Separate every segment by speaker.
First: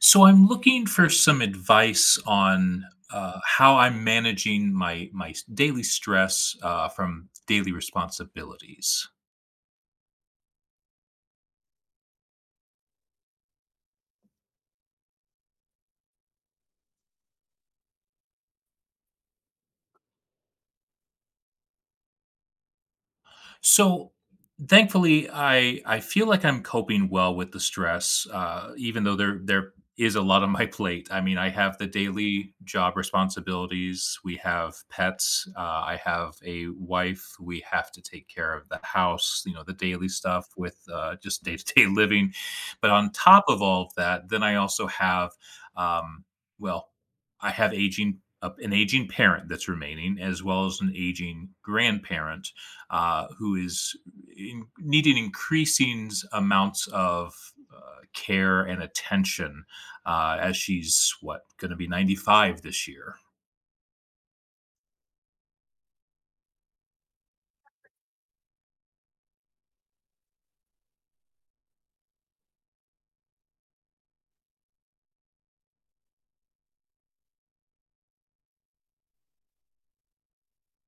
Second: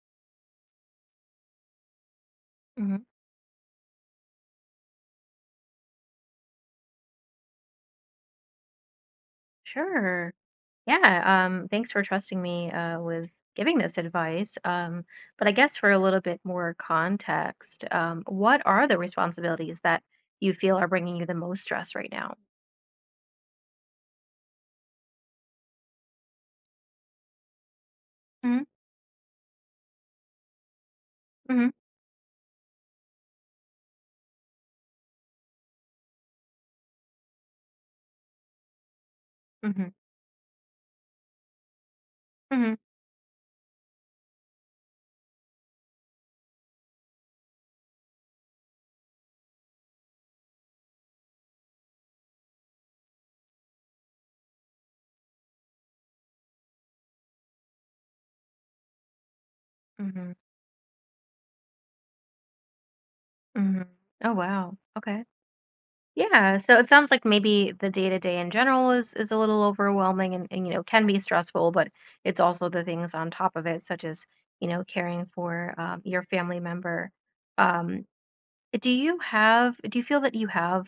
Speaker 1: So I'm looking for some advice on
Speaker 2: Mhm.
Speaker 1: how I'm managing my daily stress from daily responsibilities.
Speaker 2: Sure. Yeah. Thanks for trusting me with giving this advice. But I guess for a little bit more context, what are the responsibilities that you feel are bringing you the most stress right now?
Speaker 1: So thankfully, I feel like I'm coping well with the stress,
Speaker 2: Mm-hmm.
Speaker 1: even though there is a lot on my plate. I mean, I
Speaker 2: Mm-hmm.
Speaker 1: have the daily job responsibilities. We have pets. I have a wife. We have to take care of the house. You know, the
Speaker 2: Mm-hmm.
Speaker 1: daily stuff with just day to day living. But on top of all of that, then I also have, um, well, I have aging. An aging parent that's remaining, as well as an aging grandparent who is needing increasing amounts of uh, care and attention
Speaker 2: Mm-hmm.
Speaker 1: as she's what going to be 95 this year.
Speaker 2: Mm-hmm. Oh, wow. Okay. Yeah. So it sounds like maybe the day to day in general is a little overwhelming and, you know, can be stressful, but it's also the things on top of it, such as, you know, caring for your family member. Um, Do you have do you feel that you have,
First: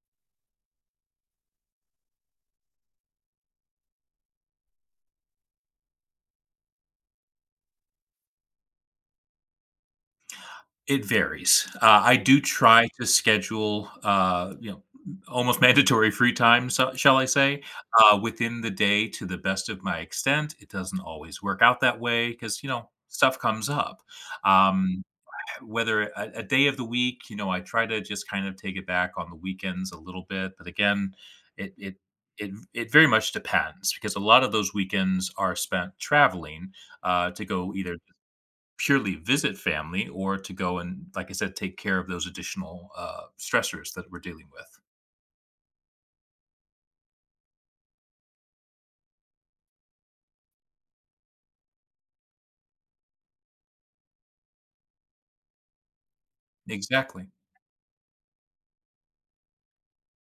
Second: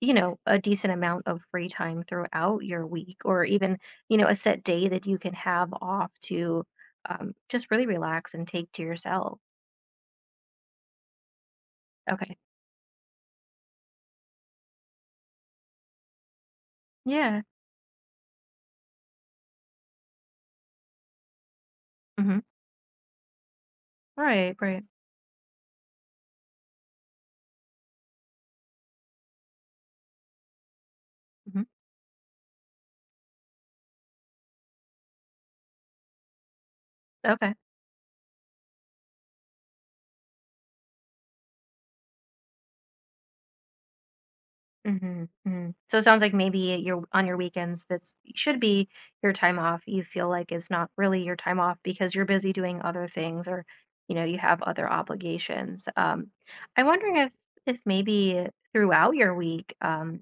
Speaker 2: you know, a decent amount of free time throughout your week or even, you know, a set day that you can have off to just really relax and take to yourself?
Speaker 1: It varies. I
Speaker 2: Okay.
Speaker 1: do try to schedule, you know, almost mandatory free time, so, shall I
Speaker 2: Yeah.
Speaker 1: say, within the day to the best of my extent. It doesn't always work out that way
Speaker 2: Hmm.
Speaker 1: because you know stuff comes up.
Speaker 2: Right, right.
Speaker 1: Um, whether a day of the week, you know, I try to just kind of take it back on the weekends a little bit. But again,
Speaker 2: Hmm.
Speaker 1: it it it very much depends because a lot of those weekends are spent traveling to
Speaker 2: Okay.
Speaker 1: go either purely visit family or to go and, like I said, take care of those additional stressors that we're dealing with.
Speaker 2: Mhm, mhm. So it sounds like maybe you're on your weekends that's should be your time off, you feel like it's not really your time off because you're busy doing other things or, you know, you have other obligations. I'm wondering
Speaker 1: Exactly.
Speaker 2: if maybe throughout your week,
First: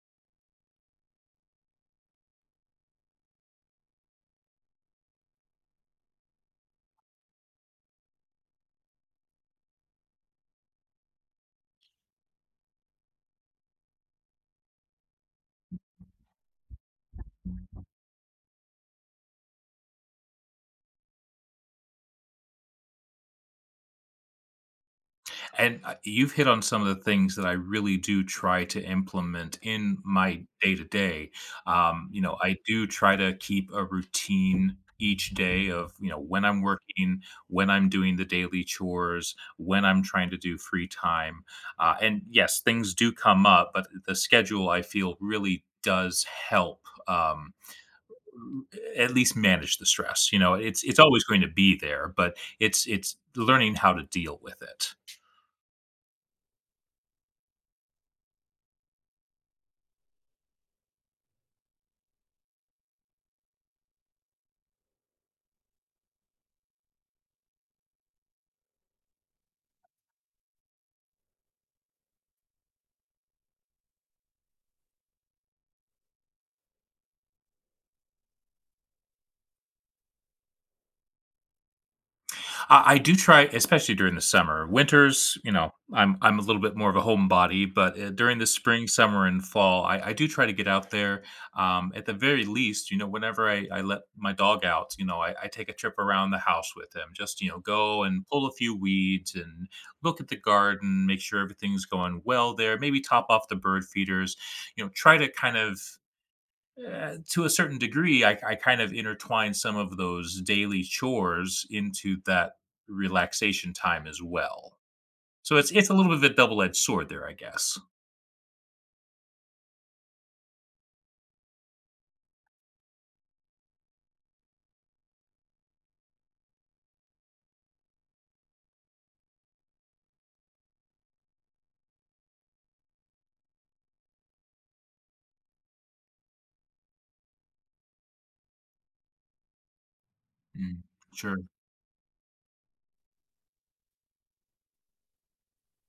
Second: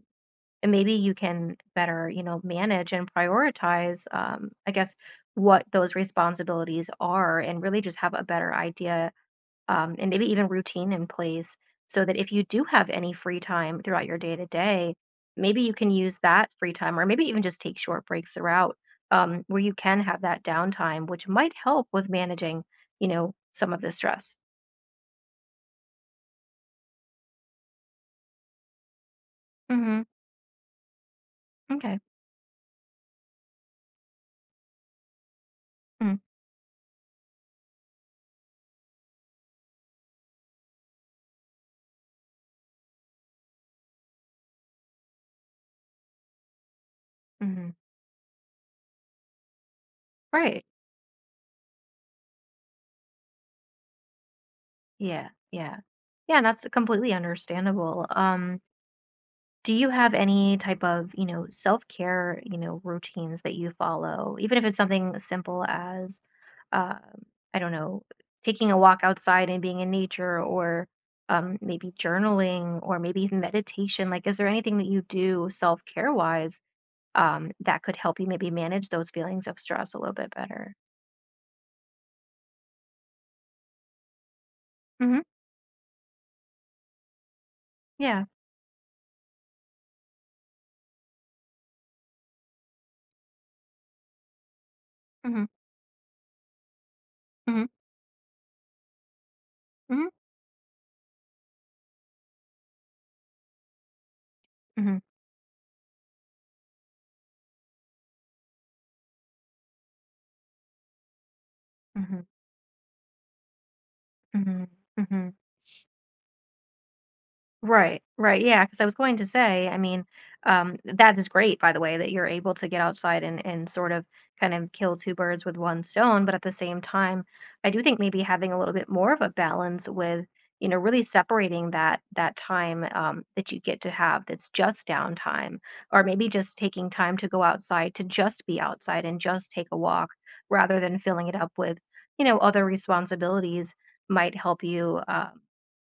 Speaker 2: and maybe you can better, you know, manage and prioritize, I guess, what those responsibilities are and really just have a better idea and maybe even routine in place so that if you do have any free time throughout your day to day, maybe you can use that free time or maybe even just take short breaks throughout where you can have that downtime, which might help with managing, you know, some of the stress.
Speaker 1: And, you've hit on some of the things that I really do try to implement in
Speaker 2: Hmm.
Speaker 1: my day to day.
Speaker 2: Okay.
Speaker 1: You know, I do try to keep a routine each day of, you know, when I'm working, when I'm doing the daily chores, when I'm trying to do free time. And yes, things do come up, but the schedule I feel really does help. Um,
Speaker 2: Mm-hmm.
Speaker 1: at least manage the stress. You know,
Speaker 2: Right.
Speaker 1: it's always going to be there, but it's learning how to deal with it.
Speaker 2: Yeah. Yeah. Yeah. And that's completely understandable. Do you have any type of, you know, self-care, you know, routines that you follow? Even if it's something as simple as, um, I don't know, taking a walk outside and being in nature or maybe journaling or maybe even meditation. Like, is there anything that you do self-care wise that could help you maybe manage those feelings of stress a little bit better?
Speaker 1: I do try, especially during the summer.
Speaker 2: Hmm.
Speaker 1: Winters, you know, I'm a little bit more of a homebody, but
Speaker 2: Yeah.
Speaker 1: during the spring, summer, and fall, I do try to get out there. At the very least, you know, whenever I let my dog out, you know, I,
Speaker 2: Hmm.
Speaker 1: I take a trip around the house with him. Just you know,
Speaker 2: Hmm.
Speaker 1: go and pull a few weeds and
Speaker 2: Hmm.
Speaker 1: look at the garden, make sure everything's going well there. Maybe top off the bird feeders. You know,
Speaker 2: Hmm.
Speaker 1: try to kind of to a certain degree, I kind of intertwine some of those daily chores into
Speaker 2: Hmm.
Speaker 1: that relaxation time as
Speaker 2: Hmm.
Speaker 1: well.
Speaker 2: Hmm.
Speaker 1: So it's a little bit of a double edged sword there, I guess.
Speaker 2: Right, right, yeah. Because I was going to say, I mean, that is great, by the way, that you're able to get outside and sort of kind of kill 2 birds with 1 stone, but at the same time, I do think maybe having a little bit more of a balance with, you know, really separating that time, that you get to have that's just downtime, or maybe just taking time to go outside to just be outside and just take a walk rather
Speaker 1: Mm,
Speaker 2: than filling it
Speaker 1: sure,
Speaker 2: up with, you know, other responsibilities might help you,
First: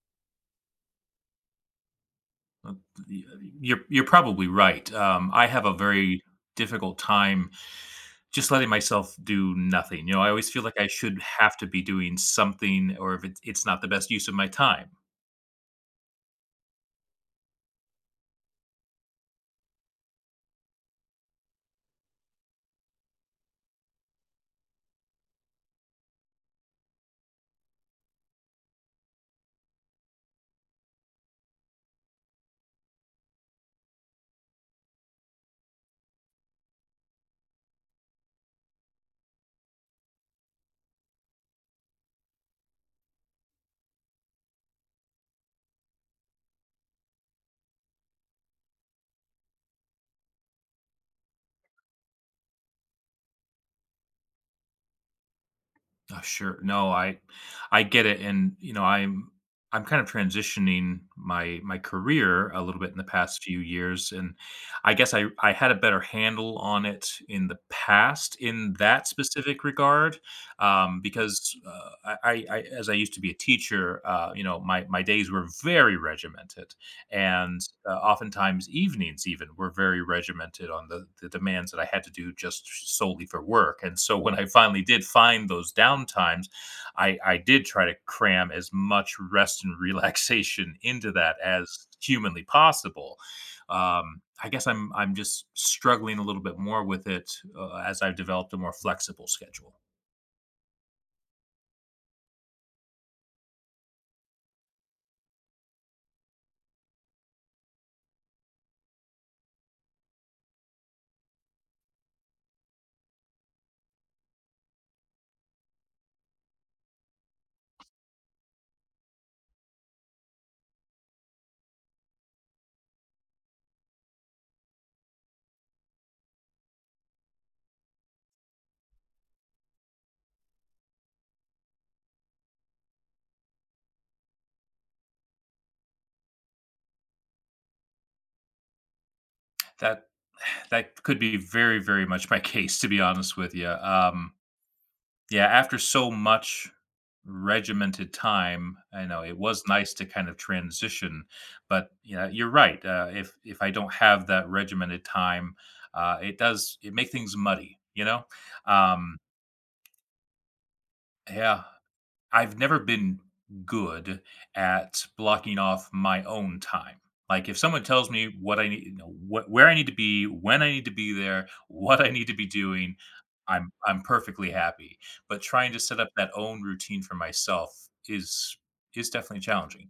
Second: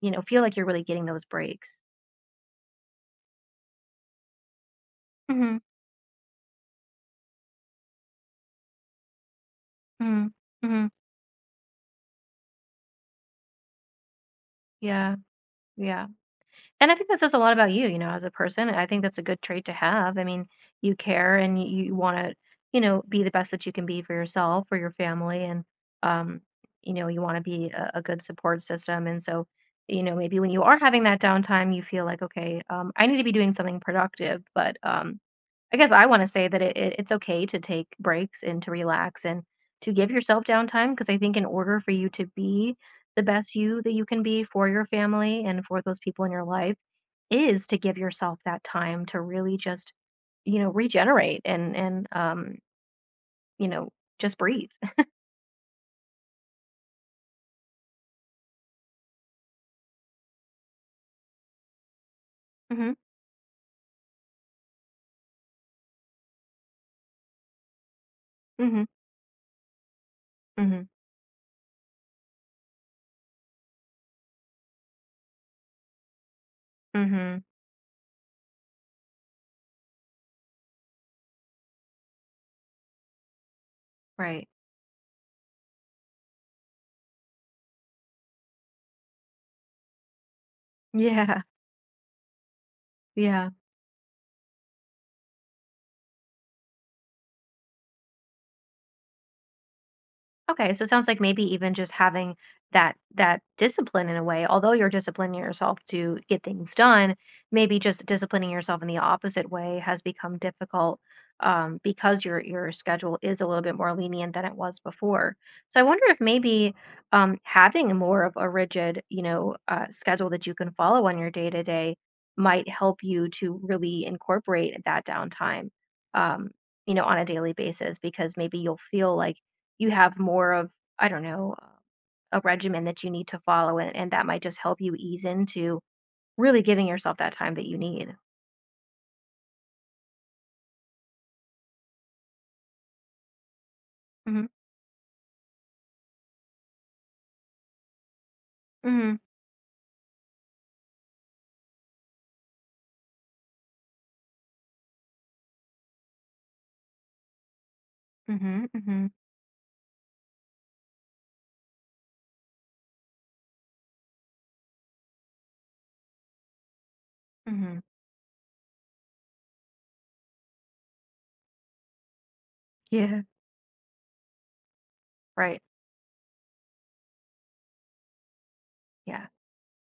Speaker 2: you know, feel like you're really getting those breaks.
Speaker 1: Uh, y- you're probably right. I
Speaker 2: Mhm,
Speaker 1: have a very difficult time just letting myself do nothing. You know, I
Speaker 2: mhm,
Speaker 1: always feel like I
Speaker 2: mhm.
Speaker 1: should have to be doing something, or if it's not the best use of my time.
Speaker 2: Yeah, yeah, and I think that says a lot about you, you know, as a person, and I think that's a good trait to have. I mean, you care and y you wanna, you know, be the best that you can be for yourself, for your family, and, um, you know, you wanna be a good support system, and so, you know, maybe when you are having that downtime, you feel like, "Okay, I need to be doing something productive," but, I guess I wanna say that it's okay to take breaks and to relax and to give yourself downtime because I think in order for you to be the best you that you can be for your family and for those people in your life, is to give yourself that time to really just, you know, regenerate and you know, just breathe.
Speaker 1: Oh, sure. No. I get it. And you know, I'm kind of transitioning my career a little bit
Speaker 2: Mhm.
Speaker 1: in the past few years. And I guess I had a better handle on it in the past in
Speaker 2: Mhm.
Speaker 1: that specific regard.
Speaker 2: Mhm.
Speaker 1: Because I as I used to be a teacher, you know, my days were very regimented.
Speaker 2: Mhm.
Speaker 1: And oftentimes evenings even were very regimented on the demands that I had to do just solely for work. And so when I
Speaker 2: Right.
Speaker 1: finally did find those downtimes, I did try to cram as much rest and relaxation into that
Speaker 2: Yeah.
Speaker 1: as humanly possible.
Speaker 2: Yeah.
Speaker 1: I guess I'm just struggling a little bit more with it as I've developed a more flexible schedule.
Speaker 2: Okay, so it sounds like maybe even just having that discipline in a way, although you're disciplining yourself to get things done, maybe just disciplining yourself in the opposite way has become difficult because your schedule is a little bit more lenient than it was before. So I wonder if maybe having more of a rigid, you know, schedule that you can follow on your day to day might help you to really incorporate that downtime, um, you know, on a daily basis because maybe you'll feel like you have more of, I don't know, a regimen that you need to follow, and that might just help you ease into really giving yourself that time that you need.
Speaker 1: That that could be very very much my case to be honest with you.
Speaker 2: Mhm.
Speaker 1: Yeah, after so much regimented time, I
Speaker 2: Mhm.
Speaker 1: know it was nice to kind of transition, but yeah, you're right. If I don't have that regimented time, it does it make things muddy, you know?
Speaker 2: Mhm. Mhm.
Speaker 1: Um, yeah, I've never been good at blocking off my own time. Like if
Speaker 2: Mhm.
Speaker 1: someone tells me what I need, you know, what where I need to be, when I need to be there, what I need to be doing,
Speaker 2: Yeah.
Speaker 1: I'm perfectly happy. But
Speaker 2: Right.
Speaker 1: trying to set up that own routine for myself is
Speaker 2: Yeah.
Speaker 1: definitely challenging.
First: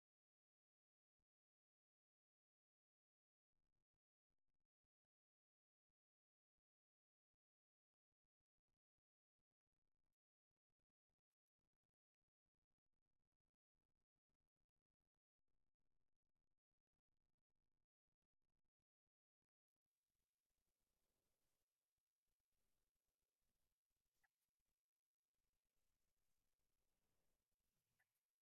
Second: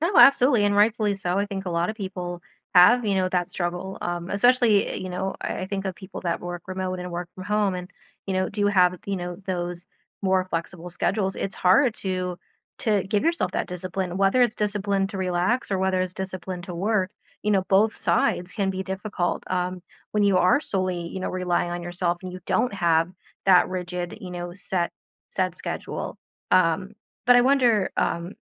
Speaker 2: No, absolutely, and rightfully so. I think a lot of people have, you know, that struggle. Especially, you know, I think of people that work remote and work from home, and you know, do have, you know, those more flexible schedules. It's hard to give yourself that discipline, whether it's discipline to relax or whether it's discipline to work. You know, both sides can be difficult when you are solely, you know, relying on yourself and you don't have that rigid, you know, set schedule. Um, but I wonder,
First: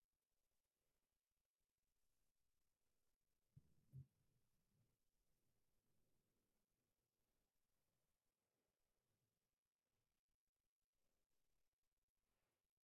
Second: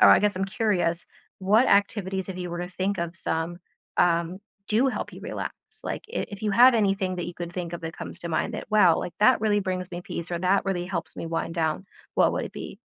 Speaker 2: or I guess I'm curious what activities, if you were to think of some, um, do help you relax? Like, if you have anything that you could think of that comes to mind that, wow, like that really brings me peace or that really helps me wind down, what would it be?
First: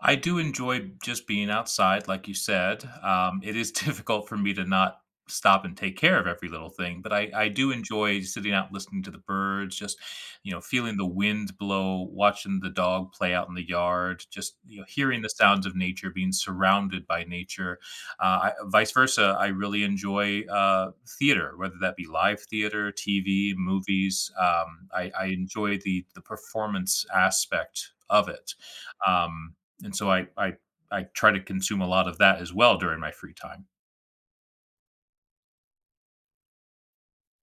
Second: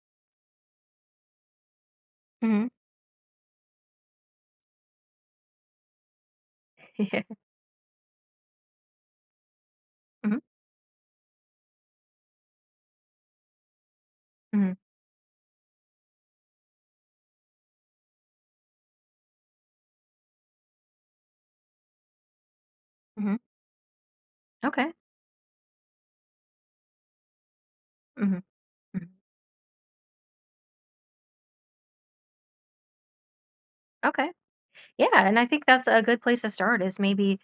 Speaker 1: I do enjoy just being outside, like you
Speaker 2: Hmm.
Speaker 1: said. It is difficult for me to not stop and take care of every little thing, but I, I do enjoy sitting out listening to the birds, just
Speaker 2: Hmm.
Speaker 1: you know, feeling the wind blow, watching the dog play out in the yard, just
Speaker 2: Hmm.
Speaker 1: you know, hearing the sounds of nature, being surrounded by nature. Vice versa, I really enjoy theater, whether that be live theater,
Speaker 2: Hmm.
Speaker 1: TV, movies. Um,
Speaker 2: Okay.
Speaker 1: I, I enjoy the performance aspect of
Speaker 2: Hmm.
Speaker 1: it.
Speaker 2: Hmm.
Speaker 1: Um, and so I try to consume a lot of that as well during my free time.
Speaker 2: Okay. Yeah, and I think that's a good place to start is maybe,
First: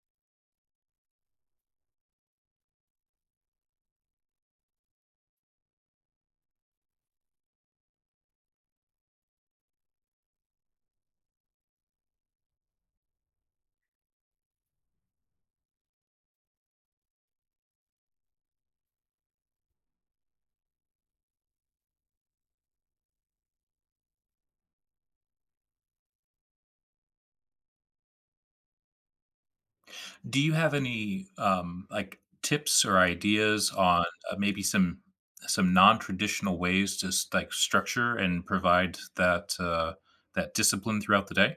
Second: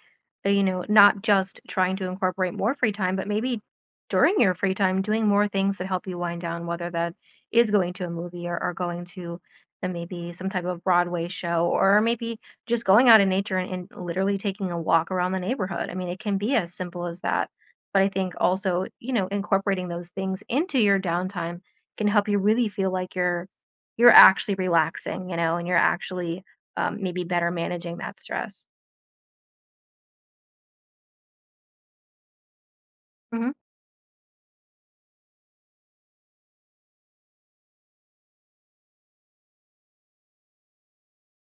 Speaker 2: you know, not just trying to incorporate more free time, but maybe during your free time doing more things that help you wind down, whether that is going to a movie or going to maybe some type of Broadway show or maybe just going out in nature and literally taking a walk around the neighborhood. I mean, it can be as simple as that. But I think also, you know, incorporating those things into your downtime can help you really feel like you're actually relaxing, you know, and you're actually maybe better managing that stress.
Speaker 1: Do you have any, like, tips or
Speaker 2: Hmm.
Speaker 1: ideas on, maybe some non-traditional ways to s like, structure and provide that, that discipline throughout the day?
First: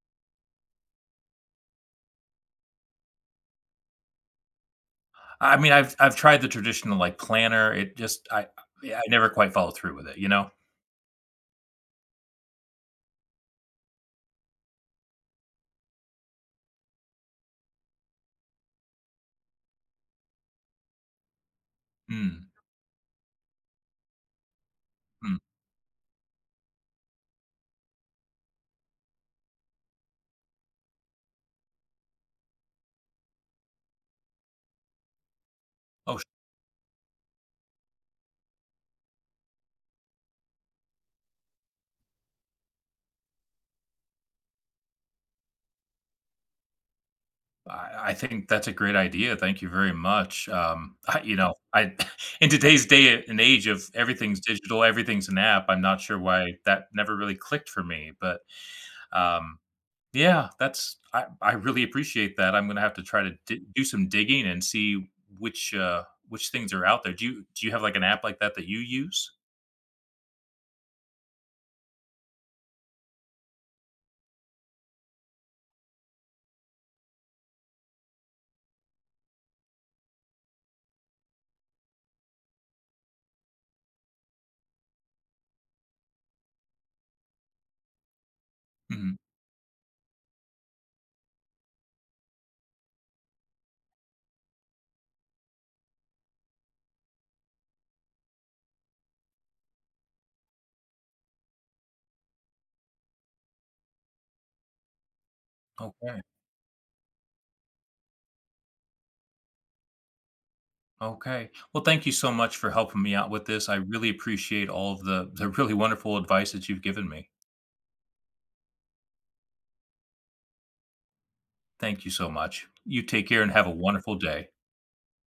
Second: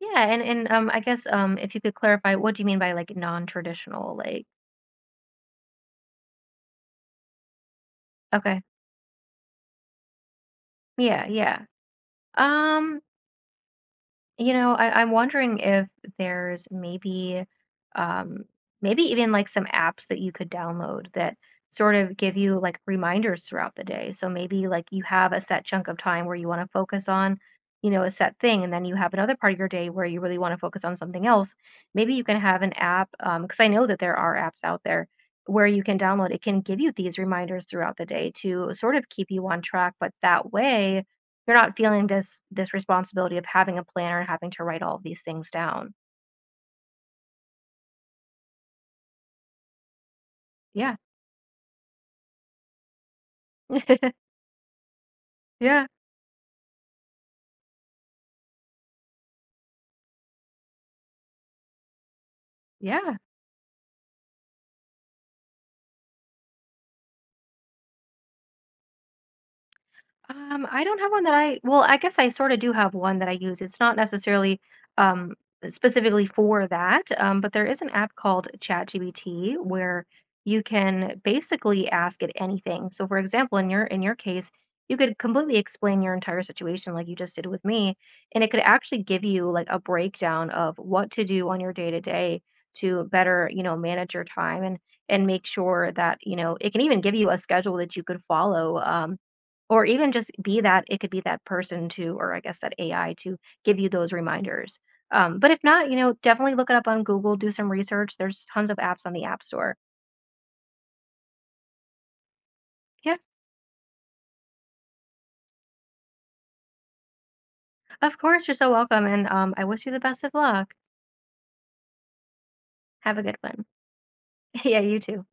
Speaker 2: Yeah, and I guess if you could clarify, what do you mean by like non-traditional? Like,
Speaker 1: I mean, I've tried the traditional, like, planner. It just
Speaker 2: okay,
Speaker 1: I never quite follow through with it, you know?
Speaker 2: yeah, yeah. Um, You know, I'm wondering if there's maybe, um, maybe even like some apps that you could download that sort of give
Speaker 1: Mm,
Speaker 2: you like reminders throughout the day. So maybe like you have
Speaker 1: mm.
Speaker 2: a set chunk of time where you want to focus on, you know, a set thing, and then you have another part of your day where you really want to focus on something else. Maybe you can have an app, because I know that there are apps out there where you can
Speaker 1: Oh,
Speaker 2: download. It can give you these reminders throughout the day to sort of keep you on track, but that way you're not feeling this responsibility of having a planner and having to write all of these things down.
Speaker 1: I think that's a great idea. Thank you very much.
Speaker 2: Yeah.
Speaker 1: I, you know, I in today's day and age of everything's digital, everything's an app. I'm
Speaker 2: Yeah.
Speaker 1: not sure why that never really clicked for me, but um, yeah, that's I really appreciate that. I'm gonna have to
Speaker 2: Yeah.
Speaker 1: try to do some digging and see which things are out there. Do you have like an app like that that you use?
Speaker 2: I don't have one that I well, I guess I sorta do have one that I use. It's not necessarily, um, specifically for that, but there is an app called ChatGPT where you can basically ask it anything. So, for example, in your case, you could completely explain your entire situation like you just did with me, and it could actually
Speaker 1: Mhm.
Speaker 2: give you, like, a breakdown of what to do on your day-to-day to day to better, you know, manage your time and make sure that, you know it can even give you a schedule that you could follow, or even just be that it could be that person to or I guess that AI to give you those reminders. But if not, you know,
Speaker 1: Okay.
Speaker 2: definitely look it up on Google, do some research. There's tons of apps on the App Store.
Speaker 1: Okay, well, thank you so much for helping me
Speaker 2: Yeah,
Speaker 1: out with this. I really appreciate all of the really wonderful advice that you've given me.
Speaker 2: of course, you're so welcome, and, I wish you the best of luck.
Speaker 1: Thank you so much. You
Speaker 2: Have a
Speaker 1: take
Speaker 2: good
Speaker 1: care and
Speaker 2: one.
Speaker 1: have a wonderful day.
Speaker 2: Yeah, you too.